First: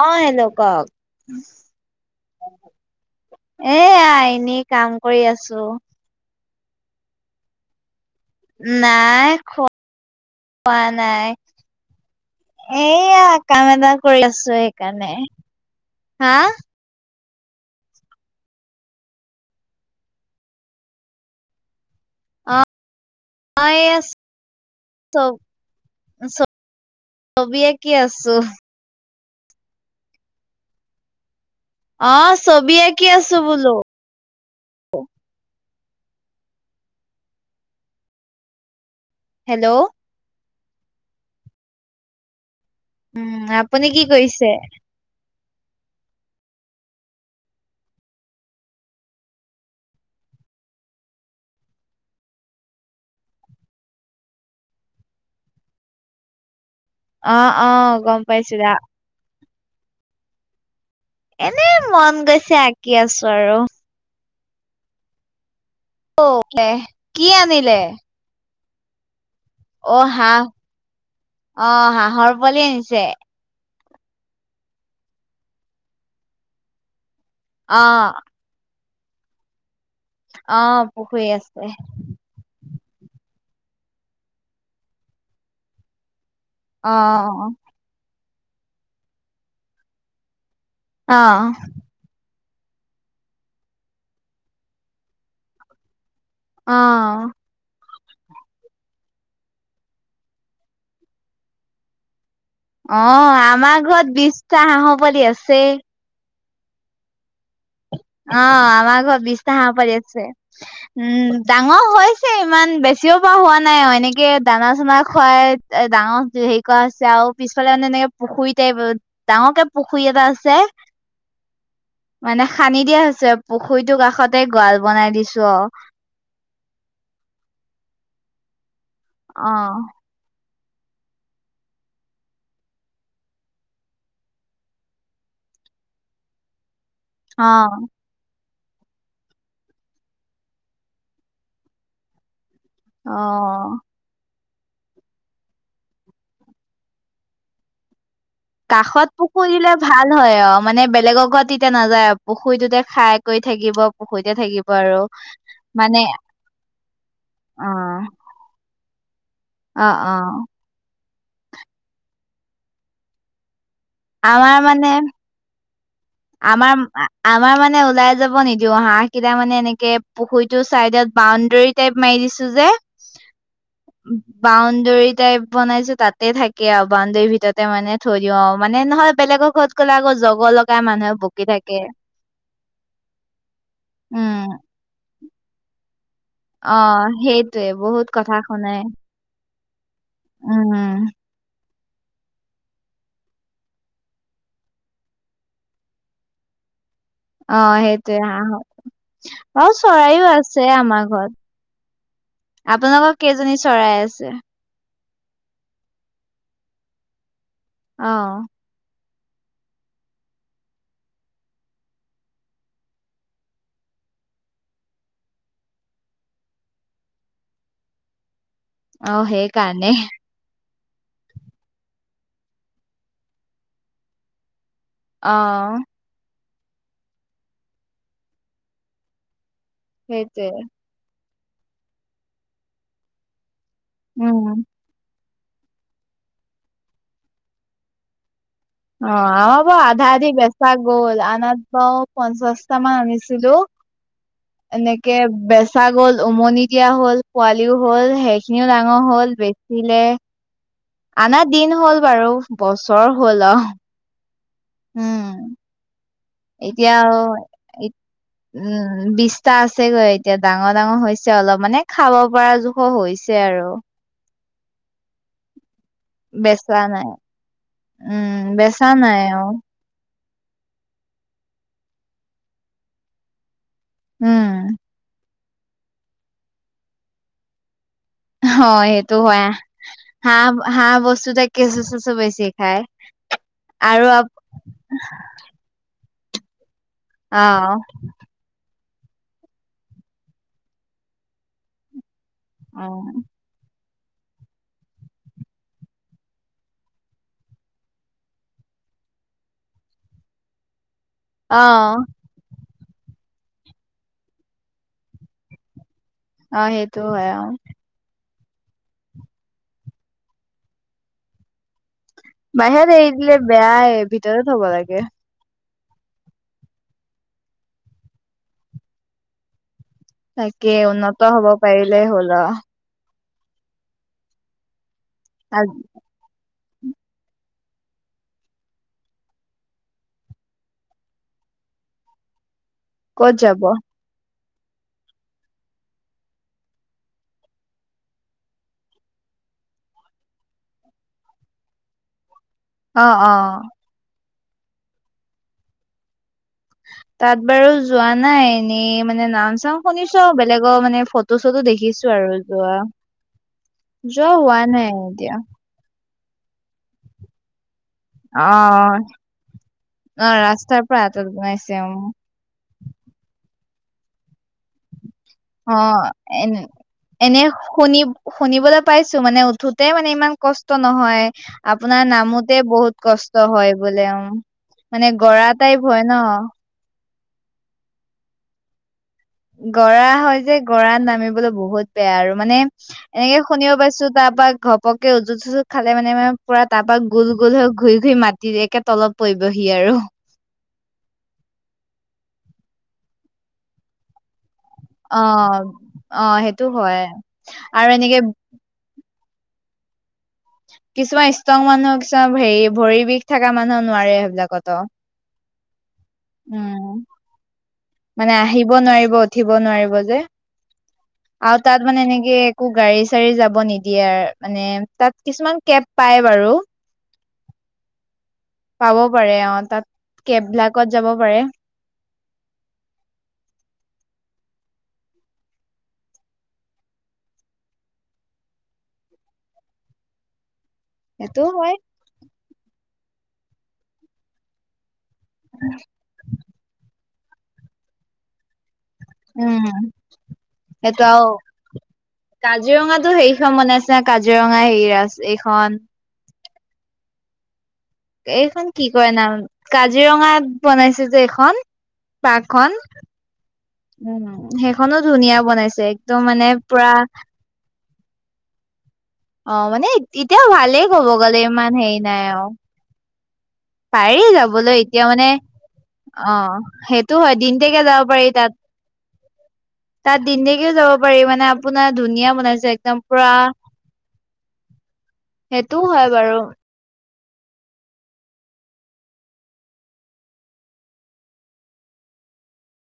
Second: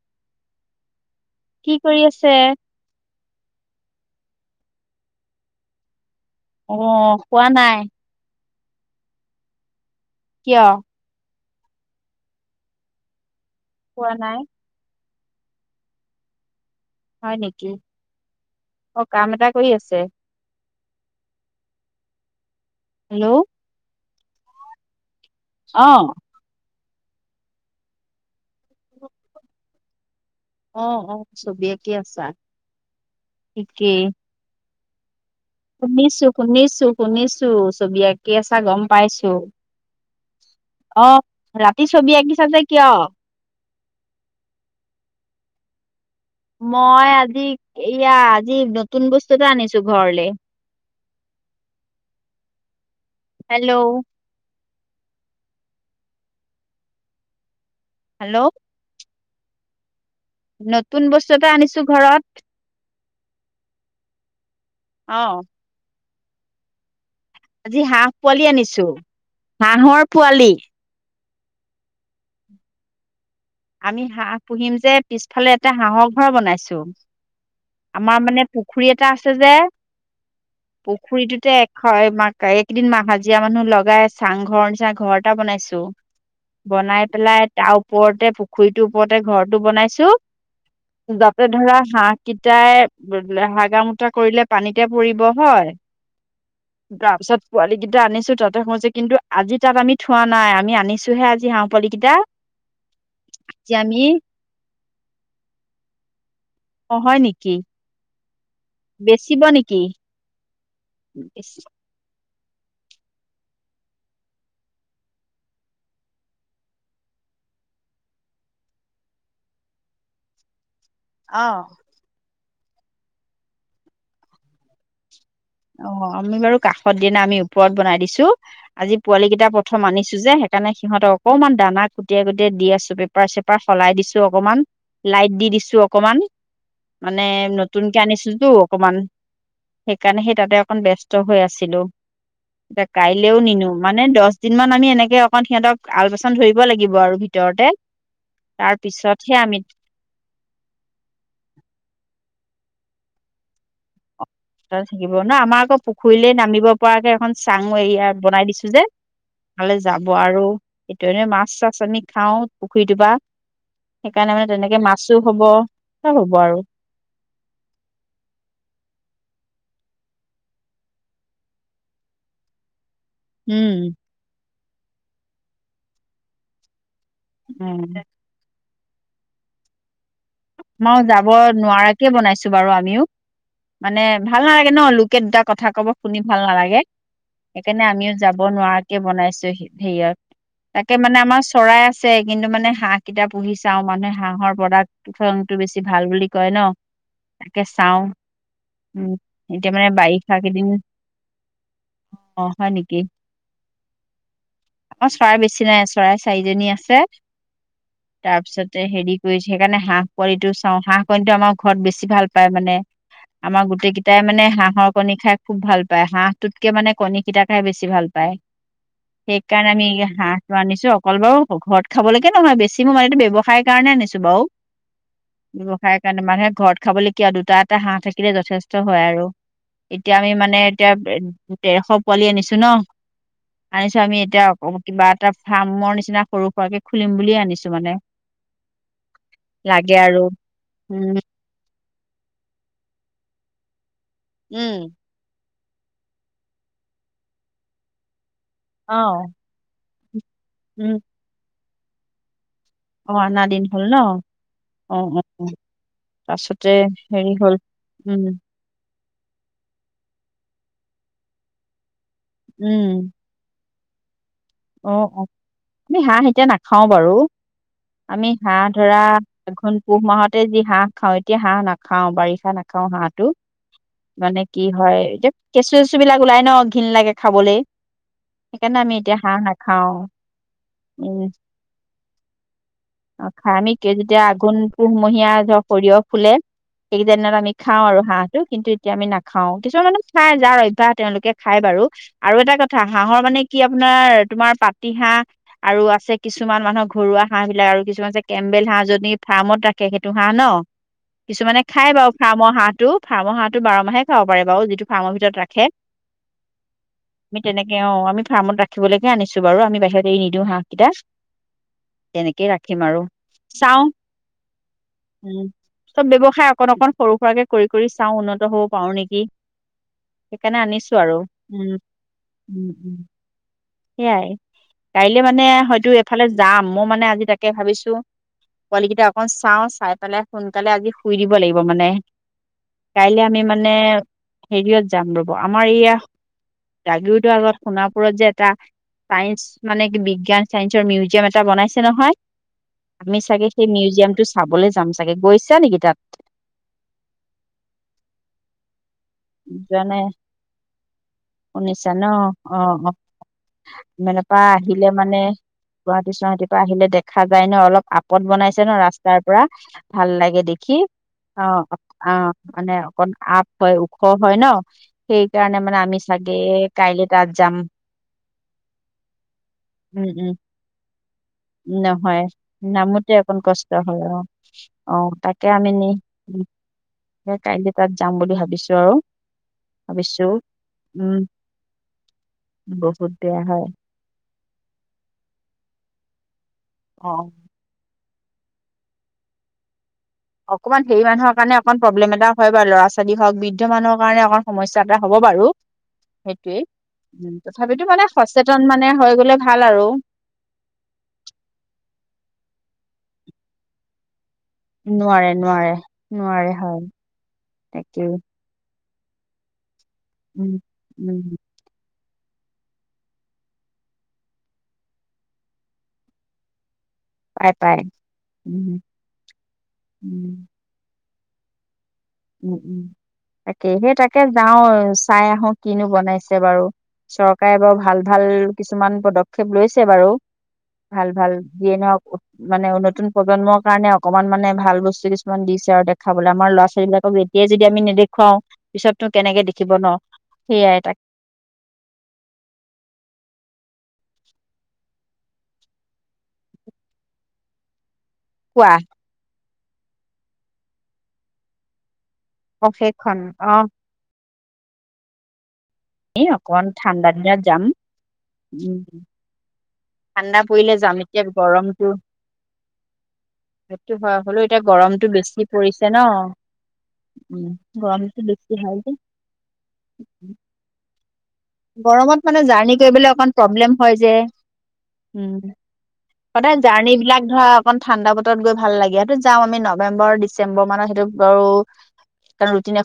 অ hello কওক? কি কৰি আছে? এয়া এনেই কাম কৰি আছো। অ খোৱা নাই? নাই খ কিয় পোৱা নাই। এইয়া কাম এটা শুৱা কৰি নাই আছো সেইকাৰণে। হা? হয় নেকি? অ কাম এটা কৰি আছে? হেল্ল' [unintelligible] তপ অ চ ছবি আঁকি আছো। অ অ। ছবি আঁকি অ আছা ছবি আঁকি আছো বোলো। ঠিকেই ত শুনিছো শুনিছো শুনিছো ছবি আঁকি আছা গম পাইছোঁ। হেল্ল' অ' ৰাতি ছবি আকিছা যে কিয়? উম, আপুনি কি কৰিছে? মই আজি এয়া আজি নতুন বস্তু এটা আনিছো ঘৰলে, হেলো! অ' অ' গম হেল্ল' পাইছো [unintelligible] [unintelligible] এটা এনেই আনিছো মন ঘৰত গৈছে [unintelligible] আছোঁ আৰু। অ'। [unintelligible] আজি হাঁহ পোৱালি আনিছোঁ। [unintelligible] অ হাঁহৰ হাঁহ পোৱালি। অ, হাঁহৰ পোৱালি আনিছে? আমি হাঁহ পুহিম যে পিছফালে এটা হাঁহৰ ঘৰ বনাইছো। অ আমাৰ মানে পু পুখুৰী এটা আছে যে অ পুখুৰী পুখুৰীটোতে আছে এশ এক একিদিন হাজিৰা মানুহ লগাই চাংঘৰ নিচিনা ঘৰ এটা বনাইছো। অ বনাই পেলাই তাৰ ওপৰতে পু খুৰীটোৰ ওপৰতে ঘৰটো বনাইছো। অ অ যাতে ধৰা হাঁহ তিতাই হাগা মুতা কৰিলে পানীতে পৰিব হয়। অ তাৰ পিছত পোৱালি দি তে আনিছো তাতে সজে কিন্তু আজি তাত আমি থোৱা নাই, আমি আনিছোহে আজি হাঁহ পোৱালি কেইটা। অ', আজি আমাৰ আমি ঘৰত বিশটা হাঁহৰ পোৱালি আছেই। অ' হয় নেকি। অ', আমাৰ ঘৰত বেচিব বিশটা হাঁহৰ নেকি পোৱালি আছে। উম, ডাঙৰ হৈ এ ইমান বেছিও পৰা হোৱা নাই এনেকে দানা চানা খুৱাই ডাঙৰ হেৰি কৰা হৈছে আৰু পিছফালে মানে এনেকে পুখুৰী টাইপ, ডাঙৰকে পুখুৰী এটা আছে। অ'। মানে খান্দি দিয়া হৈছে পুখুৰীটোৰ কাষতে গৰাল বনাই দিছ অ' আমি বাৰু কাষত দি নাই আমি ওপৰত বনাই দিছোঁ। আজি পোৱালি কেইটা অ প্ৰথম আনিছো যে সেইকাৰণে সিহঁতে অকণমান দানা কুটিয়াই কুটিয়াই দি আছো পেপাৰ চেপাৰ সলাই দিছো অকমান, লাইট দি দিছো অকমান। মানে অ নতুনকে অনিচুটো। অকমান, সেইকাৰণে সেই তাতে অকন ব্যস্ত হৈ আছিলো। ইটা অ কাইলেও নিনো অ মানে দহ যিমান আমি এনেকে অকণ সিহঁতক আলপচন ধৰিব লাগিব আৰু ভিতৰতে। তাৰ কাষত পিছতহে পুখুৰী আমি দিলে ভাল হয় অ, মানে বেলেগৰ ঘৰত তেতিয়া নাযায়। পুখুৰীটোতে খাই কৰি থাকিব। পুখুৰীতে তাতে আৰু থাকিব না আমাৰ আকৌ মানে পুখুৰীলে নামিব পৰাকে এখন চাং অ', এয়া বনাই দিছো যে। ভালে অ', যাব আৰু অ', তেনে মাছ চাছ আমি খাওঁ, পুখুৰীটোৰ পৰা। সেইকাৰণে মানে তেনেকে মাছো হ'ব। চব হ'ব আৰু আমাৰ আ আমাৰ মানে ওলাই যাব নিদিও হাঁহ কেইটা মানে এনেকে পুখুৰীটোৰ চাইডত বাউণ্ডৰী টাইপ মাৰি দিছো যে। উম। বাউণ্ডৰী টাইপ বনাইছো তাতে থাকে আৰু। বাউণ্ডেৰীৰ ভিতৰতে মানে উম থৈ দিওঁ। মানে নহয় বেলেগৰ ঘৰত গলে আকৌ জগ মই যাব নোৱাৰাকে বনাইছো বাৰু আমিও। মানে ভাল উম নালাগে ন লোক [unintelligible] কথা কব। শুনি ভাল নালাগে, অ', সেইটোৱে সেইকাৰণে বহুত আমিও কথা যাব শুনাই নোৱাৰাকে বনাইছোহি। হেয়াত। তাকে উম মানে আমাৰ চৰাই আছ ছে, কিন্তু মানে হাঁহ কিটা পুহি চাওঁ, মানুহে হাঁহৰ প্ৰডাক্ট টো বেছি ভাল বুলি কয় ন? অ তাকে চাওঁ সেইটোৱে হাঁহৰ, উম আও এতিয়া মানে চৰাইও বাৰিষা কেইদিন আছে আমাৰ ঘৰত, অ হয় আপোনালোকৰ কেইজনী চৰাই আছে? অ চৰাই বেছি নাই, চৰাই চাঈজনী আছে অ', তাৰপিছতে হেৰি [inaudible] হাঁহ পোৱালিটো চাওঁ, হাঁহ কণীটো আমাৰ ঘৰত বেছি ভাল পায় মানে, আমাৰ গোটেই কেইটাই মানে হাঁহৰ কণী খাই খুব ভাল পায়। হাঁহটোতকে মানে কণী কেইটা খাই বেছি ভাল পায়। অ', সেইকাৰণে আমি সেইকাৰণে এয়া হাঁহটো আনিছ টো অকল বাৰু ঘৰত খাবলৈকে নহয়, বেছিম ও মানে এইটো ব্যৱসায়ৰ কাৰণে আনিছো বাৰু। অ', ব্যৱসায় কাৰনে মানহে ঘৰত খাবলৈ কিয় দুটা এটা হাঁহ থাকিলে যথেষ্ট হয় আৰু। এতিয়া আমি মানে সেইটোৱে এতিয়া দেৰ শ পোৱালি আনিছোঁ ন। আনিছোঁ আমি এতিয়া উম অ কিবাত টা ফাৰ্মৰ নিচিনা সৰু সুৰাকে খুলিম বুলিয়ে আনিছোঁ মানে [unintelligible] লাগে আধা আৰু আধি বেচা গ'ল। উম [unintelligible] পঞ্চাচটা মান আনিছিলো। উম এনেকে বেচ ছা গ'ল, উমনি দিয়া হ'ল, পোৱালিও হ'ল, হে খিনিও ডাঙৰ অ হ'ল, বেচিলে উম। আনা দিন হ'ল বাৰু। বছৰ আনা হ'ল আও। দিন ন অ, অ, অ। তাছতে এতিয়া হেৰি হ'ল, উম। বিছটা আছেগৈ এতিয়া, ডাঙৰ ডাঙৰ হৈছে অলপ মানে খাব পাৰা জোখৰ হৈছে আৰু। অঁ, অঁ আমি হাঁহ এতিয়া বেচা নাখাও নাই বাৰু আমি উম হাঁহ বেচা ধৰা নাই অ আঘোণ পুহ মাহত তাতে যি হাঁহ খাওঁ এতিয়া হাঁহ নাখাওঁ বাৰিষা নাখাওঁ হাঁহটো। মানে উম কি হয় যে কেঁচু চেচু বিলাক ওলাই ন ঘিন লাগে খাবলে। হয় সেইটো। হয় হাঁহ বস্তুটোৱে কেচু চেচু বেছি খায় অ', খায় আমি আৰু যেতিয়া আপ আঘোণ পুহমহীয়া ধৰক সৰিয়হ ফুলে। সেইকেইটাদিনত অ আমি খাওঁ আৰু হাঁহটো কিন্তু এতিয়া আমি নাখাওঁ কিছুমান মানে খাই যাৰ অভ্যাস তেওঁলোকে খাই বাৰু। আৰু এটা কথা অ হাঁহৰ মানে কি আপোনাৰ তোমাৰ পাতি হাঁহ আৰু আছে কিছুমান মানুহৰ ঘৰুৱা হাঁহ বিলাক আৰু কিছুমান কেম্বেল হাঁহ যদি ফাৰ্মত ৰাখে সেইটো হাঁহ ন অ কিছুমানে খাই বাৰু ফাৰ্মৰ হাঁহ হাঁহটো ফাৰ্মৰ হাঁহটো বাৰ মাহে খাব পাৰি বাৰু যিটো ফাৰ্মৰ ভিতৰত ৰাখে। অ', সেইটো হয় আমি অঁ তেনেকে অ আমি ফাৰ্মত ৰাখিবলৈকে আনিছো বাৰু আমি বাহিৰত এৰি নিদিওঁ হাঁহকেইটা তেনেকে বাহিৰত এৰি দিলে বেয়াই ভিতৰত থব লাগে। উম, চব ব্যৱসায় অকন অকন সৰু সুৰাকে কৰি কৰি চাও উন্নত হব পাৰো নেকি। সেইকাৰণে তাকে আনিছো আৰু। উন্নত হব উম, পাৰিলে হ'ল আৰু। উম, উম। সেয়াই। কাইলৈ মানে আৰু হয়তো এফালে যাম মই মানে আজি তাকে ভাবিছো পোৱালি কেইটা অকন চাওঁ চাই পেলাই সোনকালে আজি শুই দিব লাগিব মানে কাইলে ক'ত আমি যাব মানে হেৰিয়ত যাম ৰ'ব আমাৰ এইয়া জাগীৰোডৰ আগত সোণাপুৰত যে এটা চাইন্স মানে কি বিজ্ঞান চাইন্সৰ মিউজিয়াম এটা বনাইছে নহয়। অ আমি অ চাগে সেই মিউজিয়ামটো চ চাবলৈ যাম চাগে। ‌ গৈছা নেকি তাত? তাত বাৰু যোৱা নাই। এনেই মান- নে মানে নাম-চাম যোৱা নাই শুনিছোঁ আৰু, বেলেগৰ মানে ফটো-চটো শুনিছা ন দেখিছোঁ আৰু যোৱা। অ', অ'। ‌ যোৱা হোৱা নাই এতিয়া। গুৱাহাটীৰ পৰা আহিলে দেখা যায় ন অলপ- আপত অ বনাইছে ন ৰাস্তাৰ পৰা। ভাল অ লাগে দেখি। ৰাস্তাৰ পৰা আঁতৰত অঁ বনাইছে অ অঁ মানে- অকন আপ হয় উ ওখ হয় ন? সেইকাৰণে মানে আমি অহ, চাগে এন কাইলে তাত এনে, যাম শুনি শুনিবলৈ পাইছোঁ মানে, উঠোঁতে মানে উম উম ইমান কষ্ট নহয়। আপোনাৰ নহয় নামোতে বহুত নামোতে অকণ কষ্ট হয় বোলে অ উম, অ মানে গৰা টাইপ হয় ন। জে কাইলৈ তাত যাম বুলি ভাবিছোঁ আৰু। গৰা ভাবিছো হয় যে, গৰাত উম নামিবলৈ বহুত বেয়া আৰু। মানে, বহুত এনেকে বেয়া হয় শুনিব পাইছোঁ, তাৰ পৰা ঘপকে উজুত-চজুত খালে মানে পুৰা তাৰ পৰা অ গোল গোল হৈ ঘূৰি সি মাটিৰ, একে তলত পৰিবহি আৰু। অকণমান হেৰি মানুহ কাৰণ অকণ প্ৰব্লেম এটা হয় বাৰু। ল'ৰা-ছোৱালী হওঁক, বৃদ্ধ মানুৰ কাৰণে অকণ সমস্যা এটা হ'ব অ বাৰু। অ সেইটো সেইটোৱেই, হয় উম, তথাপিতো আৰু মানে এনেকে সচেতন মানে হৈ গ'লে ভাল আৰু। কিছুমান ষ্ট্ৰং মানুহ, কিছুমান হেৰি ভৰিৰ বিষ থকা মানুহ নোৱাৰে সেই নোৱাৰে নোৱাৰে, নোৱাৰে, হয়। উম তাকেই। মানে আহিব নোৱাৰি ব উঠিব নোৱাৰিব। যে। উম, উম। আৰু তাত মানে এনে কে একো গাড়ী-চাড়ী যাব নিদিয়ে। মানে, তাত কিছুমান কেব পায় বাৰু। পাই পাই। উম, পাব পাৰে। অহ তাত, উম, কেব বিলাকত যাব পাৰে। উম উম, তাকেই। ‌ সেই তাকে যাওঁ, চাই আহোঁ কিনো বনাইছে বাৰু। চৰকাৰে বাৰু ভাল ভাল কিছুমান পদক্ষেপ লৈছে বাৰু। ভাল ভাল। সেইটো হয় যিয়ে নহওক উত, মানে উন্নত নতুন প্ৰজন্মৰ কাৰণে অকনমান মানে ভাল বস্তু কিছ ছোমান দিছে আৰু দেখাবলৈ। আমাৰ ল'ৰা-ছোৱালীবলাক কোক এতিয়াই যদি আমি নেদেখুৱাও কেনেকে উম, দেখিব ন। সেইয়াই তাক সেইটো আৰু, কাজিৰঙাত তো সেইখন বনাই আছে, কাজিৰঙা হেৰি আছ, এইখন এইখন কোৱা কি কয় নাম কাজিৰঙাত বনাইছে যে এইখন পাৰ্কখন অ' সেইখন অ'। উম। সেইখনো ধুনীয়া বনাইছে। একদম এ মানে অকন পুৰা ঠাণ্ডা দিনত যাম। উম। অ' মানে ঠাণ্ডা এতিয়াও পৰিলে ভালেই যাম ক'ব এতিয়া গ'লে ইমান গৰমটো হেৰি নাই আৰু। সেইটো হয় পাৰি হ'লেও যাবলৈ গৰমটো এতিয়া মানে বেছি পৰিছে ন। অ' সেইটো হয় উম, যাব গৰমটো পাৰি বেছি হয় যে। তাত তিন তাৰিখে, তাত যাব পাৰি মানে আপোনাৰ গৰমত ধুনীয়া মানে বনাইছে জাৰ্নী একদম কৰিবলৈ অকন পুৰা প্ৰব্লেম হয় যে। উম, সেইটোও হয় বাৰু। সদায় জাৰ্নী বিলাক ধৰা অকন ঠাণ্ডা বতৰত গৈ ভাল লাগে সেইটো যাওঁ আমি নৱেম্বৰ ডিচেম্বৰ মানত সেইটো বাৰু, কাৰণ ৰুটিন এ